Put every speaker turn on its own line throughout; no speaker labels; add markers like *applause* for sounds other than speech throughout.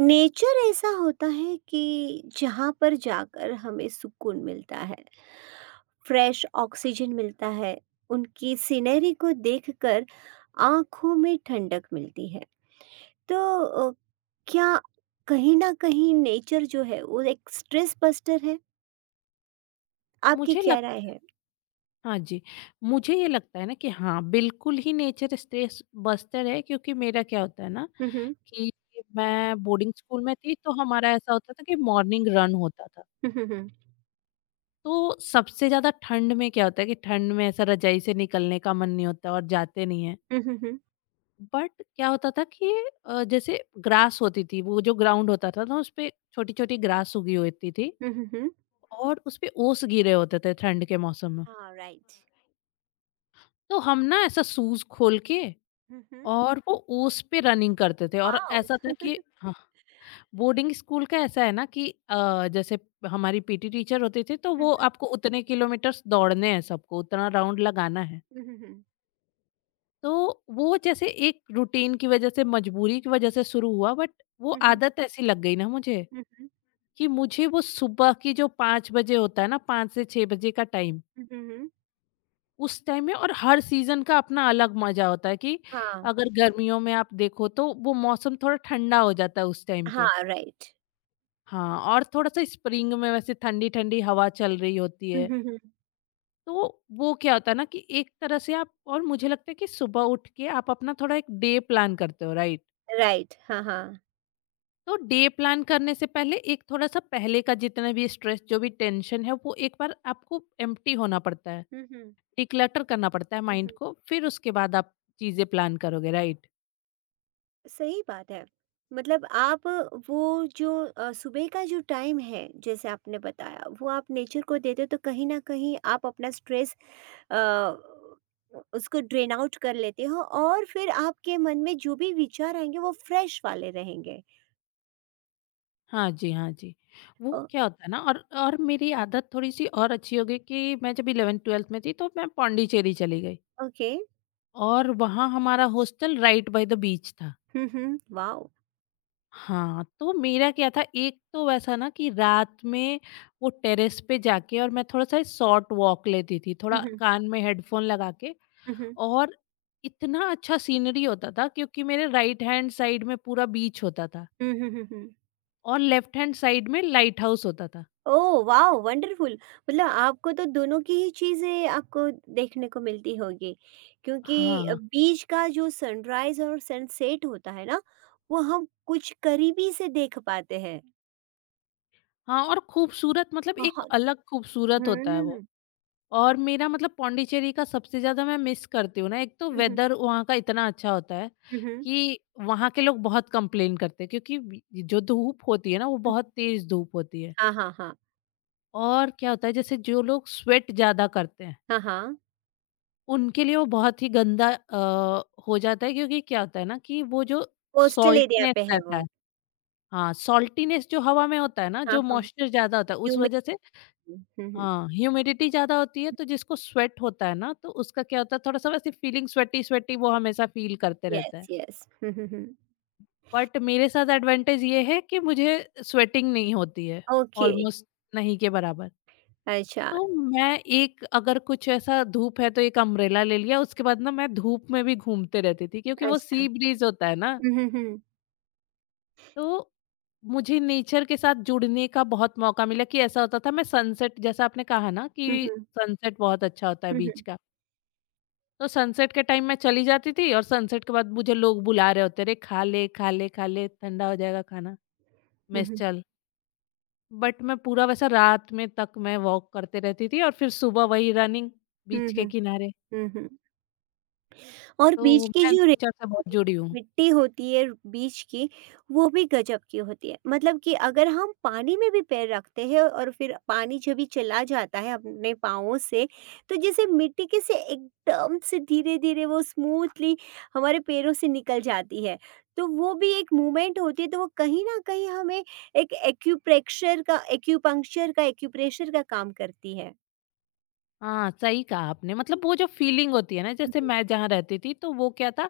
Nature ऐसा होता है कि जहाँ पर जाकर हमें सुकून मिलता है। फ्रेश ऑक्सीजन मिलता है। उनकी सीनरी को देखकर आंखों में ठंडक मिलती है। तो अ, क्या कहीं ना कहीं नेचर जो है वो एक स्ट्रेस बस्टर है। आपकी
मुझे
क्या
लग
राय है?
हाँ जी, मुझे ये लगता है ना कि हाँ, बिल्कुल ही नेचर स्ट्रेस बस्टर है, क्योंकि मेरा क्या होता है ना
हम्म।
कि मैं बोर्डिंग स्कूल में थी तो हमारा ऐसा होता था कि मॉर्निंग रन होता था।
हम्म।
तो सबसे ज़्यादा ठंड में क्या होता है कि ठंड में ऐसा रज़ाई से निकलने का मन नहीं होता और जाते नहीं हैं।
हम्म।
बट क्या होता था कि जैसे ग्रास होती थी, वो जो ग्राउंड होता था ना उसपे छोटी-छोटी ग्रास उगी होती थी,
हम्म।
और उसपे ओस गिरे होते थे ठंड के मौसम में।
हाँ, राइट।
तो हम ना ऐसा शूज़ खोल के
हम्म।
और वो उस पे रनिंग करते थे, और
वाओ।
ऐसा था कि हाँ। बोर्डिंग स्कूल का ऐसा है ना कि जैसे हमारी पीटी टीचर होती थी, तो वो
हम्म।
आपको उतने किलोमीटर्स दौड़ने हैं सबको, उतना राउंड लगाना है।
हम्म। हम्म।
तो वो जैसे एक रूटीन की वजह से, मजबूरी की वजह से शुरू हुआ, बट वो
हम्म।
आदत ऐसी लग गई ना मुझे,
हम्म।
कि मुझे वो सुबह की जो 5 बजे होता है ना, 5 से 6 बजे का टाइम,
हम्म।
उस टाइम में, और हर सीज़न का अपना अलग मज़ा होता है, कि
हाँ,
अगर गर्मियों में आप देखो तो वो मौसम थोड़ा ठंडा हो जाता है उस टाइम
हाँ,
पे।
राइट।
हाँ, और थोड़ा-सा स्प्रिंग में वैसे ठंडी-ठंडी हवा चल रही होती
*laughs* हुँ,
है,
हुँ, हुँ।
तो वो क्या होता है ना कि एक तरह से आप, और मुझे लगता है कि सुबह उठ के आप अपना थोड़ा एक डे प्लान करते हो, राइट?
राइट, हाँ, हाँ।
तो डे प्लान करने से पहले एक थोड़ा-सा पहले का जितना भी स्ट्रेस, जो भी टेंशन है, वो एक बार आपको एम्प्टी होना पड़ता है,
हुँ, हुँ,
डिक्लटर करना पड़ता है
हुँ,
माइंड
हुँ।
को, फिर उसके बाद आप चीज़ें प्लान करोगे, राइट?
सही बात है। मतलब आप वो जो सुबह का जो टाइम है, जैसे आपने बताया, वो आप नेचर को देते हो, तो कहीं न कहीं आप अपना स्ट्रेस अ, उसको ड्रेन आउट कर लेते हो और फिर आपके मन में जो भी विचार आएँगे, वो फ्रेश वाले रहेंगे।
हाँ जी, हाँ जी। वो
ओ,
क्या होता है ना, और मेरी आदत थोड़ी-सी और अच्छी हो गई कि मैं जब 11th-12th में थी, तो मैं पौंडीचेरी चली गई।
ओके।
और वहाँ हमारा hostel right by the beach था।
हुँ, हुँ, वॉव!
हाँ, तो मेरा क्या था, एक तो वैसा ना कि रात में वो टेरेस पे जाके और मैं थोड़ा-सा शॉर्ट वॉक लेती थी, थोड़ा
हुँ, हुँ,
कान में हेडफ़ोन लगा के,
हुँ, हुँ।
और इतना अच्छा सीनरी होता था क्योंकि मेरे राइट हैंड साइड में पूरा बीच होता था,
हुँ, हुँ, हुँ, हुँ।
और लेफ्ट हैंड साइड में लाइट हाउस होता था।
Oh wow! वंडरफुल। मतलब आपको तो दोनों की ही चीज़ें आपको देखने को मिलती होगी क्योंकि
हाँ,
बीच का जो सनराइज़ और सनसेट होता है ना, वो हम कुछ करीबी से देख पाते हैं।
हाँ, और खूबसूरत, मतलब एक
बहुत।
अलग खूबसूरत होता है वो।
हुँ।
और मेरा मतलब पौंडीचेरी का सबसे ज़्यादा मैं मिस करती हूँ ना, एक तो
हुँ, हुँ।
वेदर वहाँ का इतना अच्छा होता है
हुँ, हुँ।
कि वहाँ के लोग बहुत कंप्लेन करते हैं क्योंकि वी जो धूप होती है ना, वो
हुँ।
बहुत तेज़ धूप होती है।
हाँ, हाँ, हाँ।
और क्या होता है, जैसे जो लोग स्वेट ज़्यादा करते हैं,
हाँ, हाँ।
उनके लिए वो बहुत ही गंदा हो जाता है, क्योंकि क्या होता है ना कि वो जो
कोस्टल एरिया
सॉल्टीनेस
पे है
रहता है,
वो।
हाँ, सॉल्टीनेस जो हवा में होता है ना,
हाँ,
जो
हाँ।
मॉइस्चर ज़्यादा होता है, उस
ह्यूमिड।
वजह से,
हुँ, हुँ।
हाँ, ह्यूमिडिटी ज़्यादा होती है, तो जिसको स्वेट होता है ना तो उसका क्या होता है, थोड़ा-सा वैसे फीलिंग स्वेटी स्वेटी वो हमेशा फील करते रहता
यस,
है।
यस। हुँ, हुँ, हुँ।
बट मेरे साथ एडवांटेज ये है कि मुझे स्वेटिंग नहीं होती है,
ओके।
ऑलमोस्ट नहीं के बराबर।
अच्छा,
तो मैं, एक अगर कुछ ऐसा धूप है तो एक अम्ब्रेला ले लिया, उसके बाद ना मैं धूप में भी घूमते रहती थी क्योंकि वो
अच्छा।
सी ब्रीज़ होता है ना,
हुँ, हुँ, हुँ।
तो मुझे नेचर के साथ जुड़ने का बहुत मौका मिला, कि ऐसा होता था मैं सनसेट, जैसा आपने कहा ना,
हुँ,
कि
हुँ।
सनसेट बहुत अच्छा होता है
हुँ,
बीच
हुँ।
का। तो सनसेट के टाइम मैं चली जाती थी, और सनसेट के बाद मुझे लोग बुला रहे होते, "अरे खा ले, खा ले, खा ले, ठंडा हो जाएगा खाना,
हुँ,
मेस
हुँ।
चल।" बट मैं पूरा वैसा रात में तक मैं वॉक करते रहती थी, और फिर सुबह वही रनिंग,
हुँ,
बीच
हुँ।
के किनारे।
हुँ, हुँ। और बीच
तो
की
मैं
जो रेत
नेचर से बहुत
होती
जुड़ी हूँ।
मिट्टी होती है बीच की, वो भी गजब की होती है। मतलब कि अगर हम पानी में भी पैर रखते हैं और फिर पानी जब भी चला जाता है अपने पाँवों से तो जैसे मिट्टी के से एकदम से धीरे-धीरे वो स्मूथली हमारे पैरों से निकल जाती है। तो वो भी एक मूवमेंट होती है तो वो कहीं न कहीं हमें एक एक्यूप्रेक्शर का एक्यूपंक्चर का एक्यूप्रेशर का काम करती है।
हाँ, सही कहा आपने। मतलब वो जो फीलिंग होती है ना, जैसे
*laughs*
मैं जहाँ रहती थी तो वो क्या था,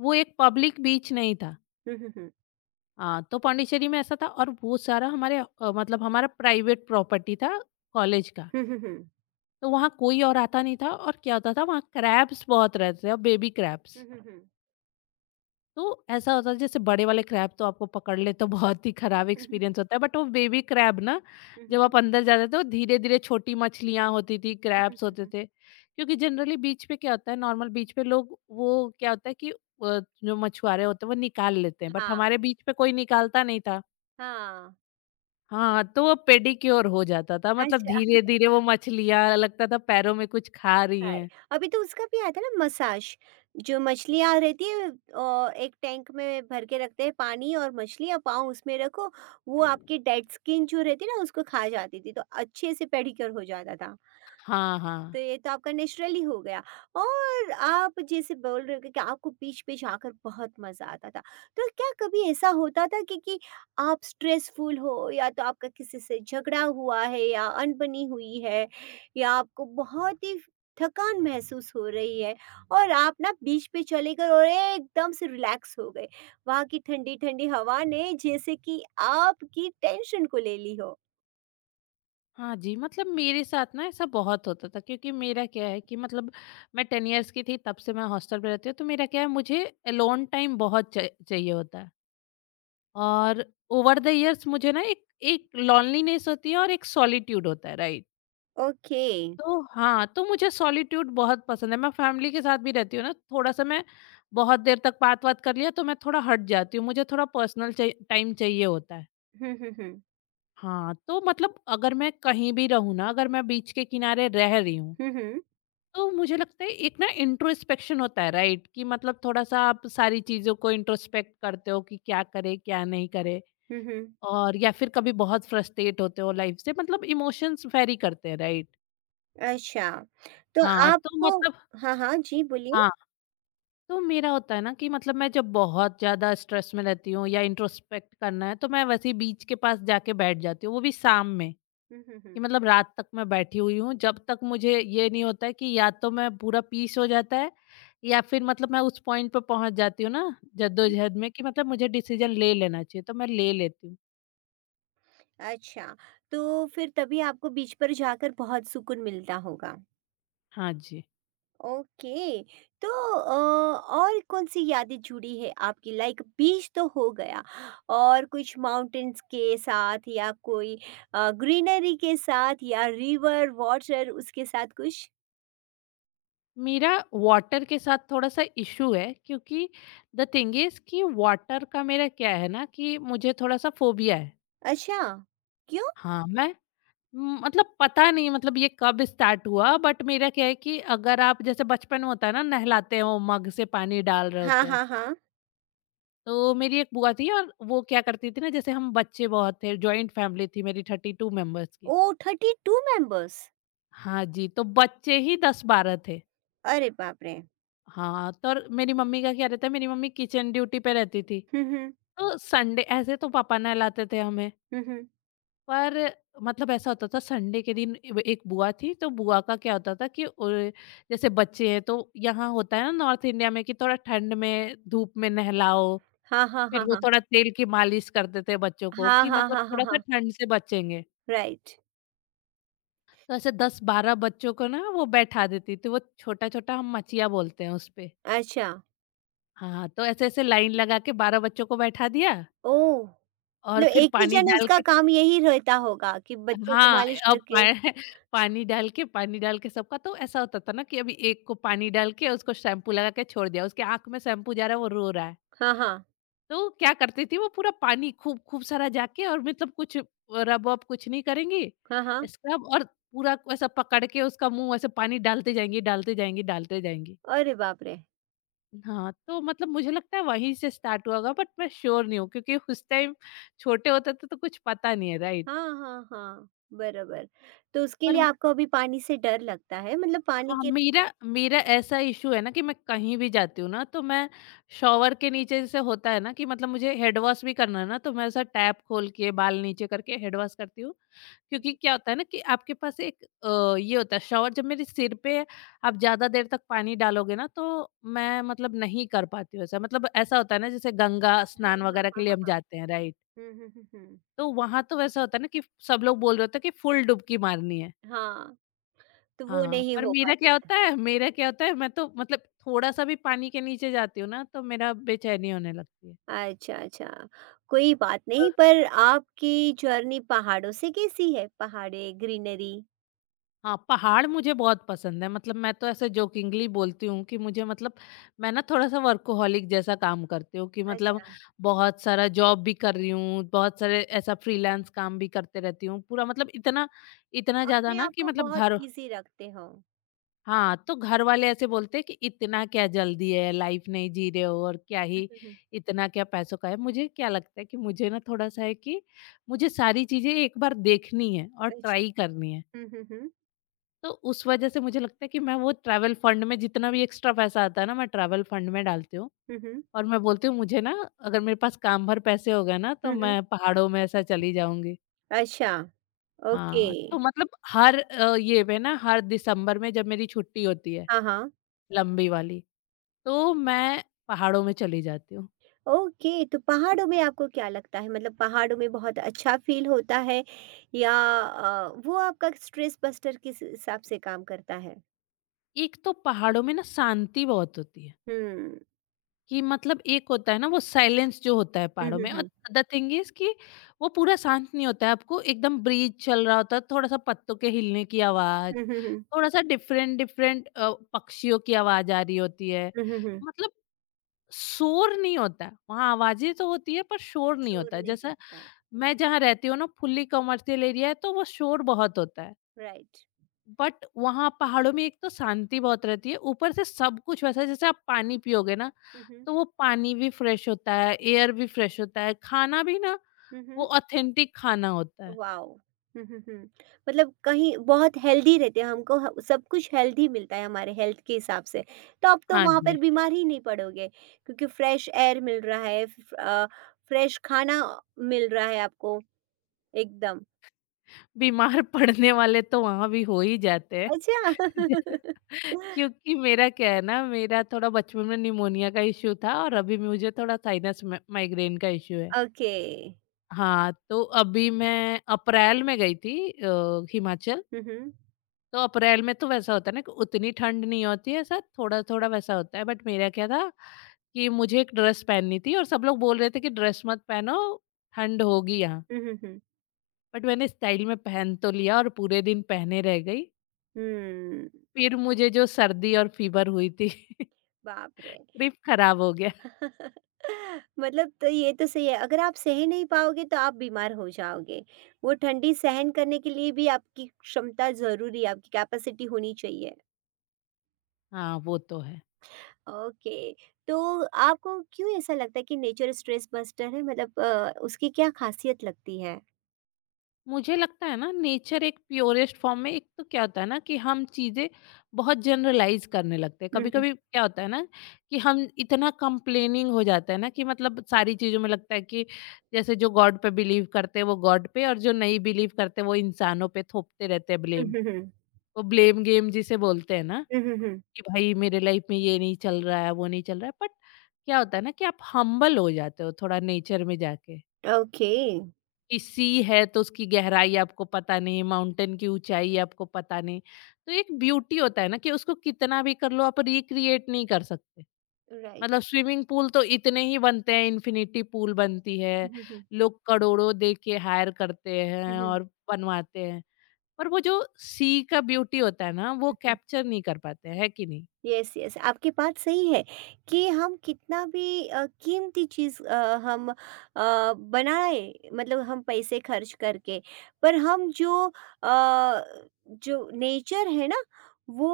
वो एक पब्लिक बीच नहीं था।
हुँ, हुँ।
हाँ, तो पॉन्डिचेरी में ऐसा था, और वो सारा हमारे मतलब हमारा प्राइवेट प्रॉपर्टी था, कॉलेज का।
हुँ, हुँ, हुँ।
तो वहाँ कोई और आता नहीं था, और क्या होता था, वहाँ क्रैब्स बहुत रहते थे, और बेबी क्रैब्स।
हुँ, हुँ, हुँ।
तो ऐसा होता था, जैसे बड़े वाले क्रैब तो आपको पकड़ ले तो *laughs* बहुत ही खराब
हुँ, हुँ, हुँ।
एक्सपीरियंस होता है, बट वो बेबी क्रैब ना,
हुँ, हुँ,
जब
हुँ।
आप अंदर जाते थे, वो धीरे-धीरे, छोटी मछलियाँ होती थी,
हुँ, हुँ,
क्रैब्स
हुँ।
होते थे। क्योंकि जनरली बीच पे क्या होता है, नॉर्मल बीच पे लोग वो क्या होता है कि जो मछुआरे होते हैं वो निकाल लेते हैं, बट
हाँ।
हमारे बीच पे कोई निकालता नहीं था।
हाँ,
हाँ, तो वो पेडिक्योर हो जाता था, मतलब
अच्छा। *laughs*
धीरे-धीरे वो मछलियाँ, लगता था पैरों में कुछ खा रही
अरे!
हैं।
अभी तो उसका भी आया था ना मसाज, जो मछलियाँ रहती है एक टैंक में भर के रखते हैं पानी और मछलियाँ, पाँव उसमें रखो, वो आपकी डेड स्किन जो रहती है ना उसको खा जाती थी, तो अच्छे से पेडीक्योर हो जाता था।
हाँ, हाँ।
तो ये तो आपका नेचुरली हो गया और आप जैसे बोल रहे हो कि आपको बीच-बीच आकर बहुत मज़ा आता था। तो क्या कभी ऐसा होता था कि आप स्ट्रेसफुल हो या तो आपका किसी से झगड़ा हुआ है या अनबनी हुई है या आपको बहुत ही थकान महसूस हो रही है और आप ना बीच पे चले गए और एकदम से रिलैक्स हो गए। वहाँ की ठंडी-ठंडी हवा ने जैसे कि आपकी टेंशन को ले ली हो।
हाँ जी, मतलब मेरे साथ ना ऐसा बहुत होता था, क्योंकि मेरा क्या है कि मतलब मैं 10 इयर्स की थी तब से मैं हॉस्टल पे रहती हूँ, तो मेरा क्या है, मुझे अलोन टाइम बहुत चा चाहिए होता है। और ओवर द इयर्स मुझे ना एक एक लोनलीनेस होती है, और एक सॉलिट्यूड होता है, राइट?
ओके।
तो हाँ, तो मुझे सॉलिट्यूड बहुत पसंद है। मैं फैमिली के साथ भी रहती हूँ ना, थोड़ा-सा मैं बहुत देर तक बात-वात कर लिया तो मैं थोड़ा हट जाती हूँ। मुझे थोड़ा पर्सनल चाइ टाइम चाहिए होता है।
हुँ, हुँ, हुँ।
हाँ, तो मतलब अगर मैं कहीं भी रहूँ ना, अगर मैं बीच के किनारे रह रही हूँ
हुँ, हुँ।
तो मुझे लगता है एक ना इंट्रोस्पेक्शन होता है, राइट, कि मतलब थोड़ा सा आप सारी चीज़ों को इंट्रोस्पेक्ट करते हो, कि क्या करे क्या नहीं करे,
हुँ, हुँ।
और या फिर कभी बहुत फ्रस्ट्रेट होते हो लाइफ से, मतलब इमोशंस वेरी करते हैं, राइट?
अच्छा, तो
हाँ, तो
आपको
मतलब,
हाँ, हाँ, जी बोलिए?
हाँ, तो मेरा होता है ना कि मतलब मैं जब बहुत ज़्यादा स्ट्रेस में रहती हूँ या इंट्रोस्पेक्ट करना है, तो मैं वैसे ही बीच के पास जाके बैठ जाती हूँ, वो भी शाम में,
हुँ, हुँ, हुँ,
कि मतलब रात तक मैं बैठी हुई हूँ, जब तक मुझे ये नहीं होता है कि या तो मैं पूरा पीस हो जाता है, या फिर मतलब मैं उस पॉइंट पे पहुंच जाती हूँ ना,
हुँ।
जद्दोजहद में, कि मतलब मुझे डिसीजन ले लेना चाहिए, तो मैं ले लेती हूँ।
अच्छा, तो फिर तभी आपको बीच पर जाकर बहुत सुकून मिलता होगा।
हाँ जी।
ओके, तो अ, और कौन-सी यादें जुड़ी है आपकी, लाइक बीच तो हो गया और कुछ माउंटेन्स के साथ या कोई ग्रीनरी के साथ या रिवर, वाटर उसके साथ कुछ?
मेरा वाटर के साथ थोड़ा सा इशू है, क्योंकि द थिंग इज कि वाटर का मेरा क्या है ना कि मुझे थोड़ा सा फोबिया है।
अच्छा, क्यों?
हाँ, मैं मतलब पता नहीं, मतलब ये कब स्टार्ट हुआ, बट मेरा क्या है कि अगर आप, जैसे बचपन में होता है ना, नहलाते हो मग से पानी डाल रहे
हाँ,
होते हैं,
हाँ, हाँ।
तो मेरी एक बुआ थी, और वो क्या करती थी ना, जैसे हम बच्चे बहुत थे, जॉइंट फैमिली थी मेरी 32 मेंबर्स की।
ओह! 32 मेंबर्स।
हाँ जी, तो बच्चे ही 10-12 थे।
अरे बाप रे!
हाँ, तो और मेरी मम्मी का क्या रहता है, मेरी मम्मी किचन ड्यूटी पे रहती थी,
हुँ, हुँ।
तो संडे ऐसे तो पापा नहलाते थे हमें,
हुँ, हुँ।
पर मतलब ऐसा होता था, संडे के दिन एक बुआ थी, तो बुआ का क्या होता था कि जैसे बच्चे हैं तो, यहाँ होता है ना नॉर्थ इंडिया में, कि थोड़ा ठंड में धूप में नहलाओ,
हाँ, हाँ,
फिर
हाँ,
वो
हाँ।
थोड़ा तेल की मालिश करते थे बच्चों को
हाँ,
कि
हाँ,
मतलब
हाँ, हाँ,
थोड़ा-सा
हाँ।
ठंड से बचेंगे।
राइट।
तो ऐसे 10-12 बच्चों को ना वो बैठा देती थी, वो छोटा-छोटा, हम मचिया बोलते हैं उसपे।
अच्छा।
हाँ, तो ऐसे-ऐसे लाइन लगा के 12 बच्चों को बैठा दिया,
ओह!
और
मतलब
फिर
एक ही
पानी
जन
डाल
उसका
के,
काम यही रहता होगा कि बच्चों को
हाँ,
मालिश
अब पा
करके।
*laughs* पानी डाल के, पानी डाल के सबका, तो ऐसा होता था ना कि अभी एक को पानी डाल के उसको शैम्पू लगा के छोड़ दिया, उसके आँख में शैम्पू जा रहा है, वो रो रहा है।
हाँ, हाँ।
तो क्या करती थी, वो पूरा पानी खूब खूब सारा जाके, और मतलब कुछ रब वब कुछ नहीं करेंगी,
हाँ, हाँ।
स्क्रब, और पूरा ऐसा पकड़ के उसका मुँह, ऐसे पानी डालते जाएँगी, डालते जाएँगी, डालते जाएँगी।
अरे बाप रे!
हाँ, तो मतलब मुझे लगता है वहीं से स्टार्ट हुआ होगा, बट मैं श्योर नहीं हूँ, क्योंकि उस टाइम छोटे होते थे तो कुछ पता नहीं है, राइट?
हाँ, हाँ, हाँ। बराबर। तो उसके
पर
लिए आपको अभी पानी से डर लगता है मतलब पानी
हाँ,
के
मेरा मेरा ऐसा इशू है ना कि मैं कहीं भी जाती हूँ ना तो मैं शॉवर के नीचे जैसे होता है ना कि मतलब मुझे हेड वॉश भी करना है ना तो मैं ऐसा टैप खोल के बाल नीचे करके हेड वॉश करती हूँ। क्योंकि क्या होता है ना कि आपके पास एक ये होता है शॉवर। जब मेरे सिर पे आप ज्यादा देर तक पानी डालोगे ना तो मैं मतलब नहीं कर पाती हूँ ऐसा। मतलब ऐसा होता है ना जैसे गंगा
हाँ,
स्नान
हाँ,
वगैरह के
हाँ,
लिए हम
हाँ।
जाते हैं राइट,
हुँ, हुँ, हुँ, हुँ।
तो वहां तो वैसा होता है ना कि सब लोग बोल रहे होते हैं कि फुल डुबकी मारनी है।
हाँ, तो
हाँ,
वो
हाँ,
नहीं
पर
हो
मेरा
पाती
क्या
है।
होता है मेरा क्या होता है, मैं तो मतलब थोड़ा-सा भी पानी के नीचे जाती हूँ ना तो मेरा बेचैनी होने लगती है।
अच्छा, अच्छा। कोई बात
हाँ।
नहीं, पर आपकी जर्नी पहाड़ों से कैसी है? पहाड़ें, ग्रीनरी?
हाँ, पहाड़ मुझे बहुत पसंद है। मतलब मैं तो ऐसे जोकिंगली बोलती हूँ कि मुझे मतलब मैं ना थोड़ा-सा वर्कोहॉलिक जैसा काम करती हूँ कि मतलब
अच्छा।
बहुत सारा जॉब भी कर रही हूँ, बहुत सारे ऐसा फ्रीलांस काम भी करते रहती हूँ। पूरा मतलब इतना इतना ज़्यादा
अपने
ना
आप
कि
को
मतलब
बहुत
घर,
बिज़ी रखते हो।
हाँ, तो घर वाले ऐसे बोलते हैं कि इतना क्या जल्दी है, लाइफ नहीं जी रहे हो और क्या
हुँ,
ही
हुँ, हुँ।
इतना क्या पैसों का है। मुझे क्या लगता है कि मुझे ना थोड़ा-सा है कि मुझे सारी चीज़ें एक बार देखनी है और
अच्छा।
ट्राई करनी है।
हुँ, हुँ, हुँ।
तो उस वजह से मुझे लगता है कि मैं वो ट्रैवल फंड में जितना भी एक्स्ट्रा पैसा आता है ना, मैं ट्रैवल फंड में डालती हूँ।
हुँ, हुँ।
और मैं बोलती हूँ, मुझे ना अगर मेरे पास काम भर पैसे हो गए ना,
हुँ,
तो
हुँ।
मैं पहाड़ों में ऐसा चली जाऊँगी।
अच्छा, ओके।
हाँ, तो मतलब हर ये पे ना हर दिसंबर में जब मेरी छुट्टी होती है,
हाँ, हाँ।
लंबी वाली, तो मैं पहाड़ों में चली जाती हूँ।
ओके, तो पहाड़ों में आपको क्या लगता है, मतलब पहाड़ों में बहुत अच्छा फ़ील होता है या वो आपका स्ट्रेस बस्टर किस हिसाब से काम करता है?
एक तो पहाड़ों में ना शांति बहुत होती है,
हुँ।
कि मतलब एक होता है ना वो साइलेंस जो होता है
हुँ,
पहाड़ों
हुँ,
में। और
हुँ।
द थिंग इज़ कि वो पूरा शांत नहीं होता है, आपको एकदम ब्रीज़ चल रहा होता है, थोड़ा-सा पत्तों के हिलने की आवाज़,
हुँ, हुँ, हुँ।
थोड़ा-सा डिफरेंट-डिफरेंट पक्षियों की आवाज़ आ रही होती है।
हुँ, हुँ, हुँ।
मतलब शोर नहीं होता है। वहाँ आवाजें तो होती है पर शोर नहीं
शोर
होता है।
नहीं
जैसा
होता है,
मैं जहाँ रहती हूँ ना फुल्ली कमर्शियल एरिया है तो वो शोर बहुत होता है।
राइट।
बट वहाँ पहाड़ों में एक तो शांति बहुत रहती है, ऊपर से सब कुछ वैसा है, जैसे आप पानी पियोगे ना
हुँ, हुँ।
तो वो पानी भी फ्रेश होता है, एयर भी फ्रेश होता है, खाना भी ना
हुँ,
वो
हुँ।
ऑथेंटिक खाना होता है।
वाओ! हुँ, हुँ, हुँ। मतलब कहीं बहुत हेल्दी रहते हैं, हमको ह सब कुछ हेल्दी मिलता है हमारे हेल्थ के हिसाब से। तो अब तो
हाँ
वहाँ पर
जी।
बीमार ही नहीं पड़ोगे क्योंकि फ्रेश एयर मिल रहा है, फ्रेश खाना मिल रहा है आपको एकदम।
बीमार पड़ने वाले तो वहाँ भी हो ही जाते हैं।
अच्छा! *laughs*
*laughs* क्योंकि मेरा क्या है ना, मेरा थोड़ा बचपन में निमोनिया का इश्यू था और अभी मुझे थोड़ा साइनस में माइग्रेन का इश्यू है।
ओके।
हाँ, तो अभी मैं अप्रैल में गई थी हिमाचल।
हुँ, हुँ।
तो अप्रैल में तो वैसा होता है ना कि उतनी ठंड नहीं होती है, ऐसा थोड़ा-थोड़ा वैसा होता है। बट मेरा क्या था कि मुझे एक ड्रेस पहननी थी और सब लोग बोल रहे थे कि ड्रेस मत पहनो, ठंड होगी यहाँ।
हुँ, हुँ, हुँ।
बट मैंने स्टाइल में पहन तो लिया और पूरे दिन पहने रह गई।
हुँ,
फिर मुझे जो सर्दी और फीवर हुई थी। *laughs*
बाप रे!
ट्रिप खराब हो गया।
*laughs* मतलब तो ये तो सही है, अगर आप सह नहीं पाओगे तो आप बीमार हो जाओगे। वो ठंडी सहन करने के लिए भी आपकी क्षमता जरूरी है, आपकी कैपेसिटी होनी चाहिए।
हाँ वो तो है।
ओके, तो आपको क्यों ऐसा लगता है कि नेचर स्ट्रेस बस्टर है, मतलब उसकी क्या खासियत लगती है?
मुझे लगता है ना नेचर एक प्योरेस्ट फॉर्म में, एक तो क्या होता है ना कि हम चीज़ें बहुत जनरलाइज करने लगते हैं। कभी
हम्म।
कभी क्या होता है ना कि हम इतना कंप्लेनिंग हो जाता है ना कि मतलब सारी चीज़ों में लगता है कि जैसे जो गॉड पे बिलीव करते हैं वो गॉड पे और जो नहीं बिलीव करते वो इंसानों पे थोपते रहते हैं ब्लेम।
हम्म। हम्म। हम्म।
वो ब्लेम गेम जिसे बोलते हैं ना
हम्म। हम्म।
कि भाई मेरे लाइफ में ये नहीं चल रहा है, वो नहीं चल रहा है। बट क्या होता है ना कि आप हम्बल हो जाते हो थोड़ा नेचर में जाके
ओके।
कि सी है तो उसकी गहराई आपको पता नहीं, माउंटेन की ऊंचाई आपको पता नहीं। तो एक ब्यूटी होता है ना कि उसको कितना भी कर लो आप रिक्रिएट नहीं कर सकते।
राइट।
मतलब स्विमिंग पूल तो इतने ही बनते हैं, इन्फिनिटी पूल बनती है,
हम्म। हम्म।
लोग करोड़ों दे के हायर करते
हम्म।
हैं और बनवाते हैं। पर वो जो सी का ब्यूटी होता है ना, वो
हम्म।
कैप्चर नहीं कर पाते हैं, है कि नहीं?
यस, यस, आपकी बात सही है कि हम कितना भी कीमती चीज़ हम बनाए, मतलब हम पैसे खर्च करके, पर हम जो अ, जो नेचर है ना, वो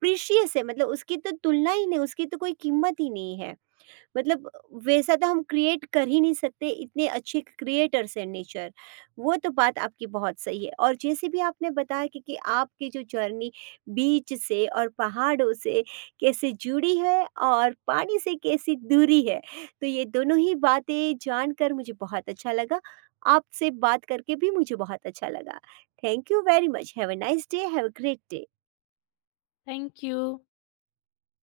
प्रीशियस है। मतलब उसकी तो तुलना ही नहीं, उसकी तो कोई कीमत ही नहीं है। मतलब वैसा तो हम क्रिएट कर ही नहीं सकते, इतने अच्छे क्रिएटर्स हैं नेचर। वो तो बात आपकी बहुत सही है। और जैसे भी आपने बताया कि आपकी जो जर्नी बीच से और पहाड़ों से कैसे जुड़ी है और पानी से कैसी दूरी है, तो ये दोनों ही बातें जानकर मुझे बहुत अच्छा लगा। आपसे बात करके भी मुझे बहुत अच्छा लगा। Thank you very much. Have a nice day, have a great day.
Thank you.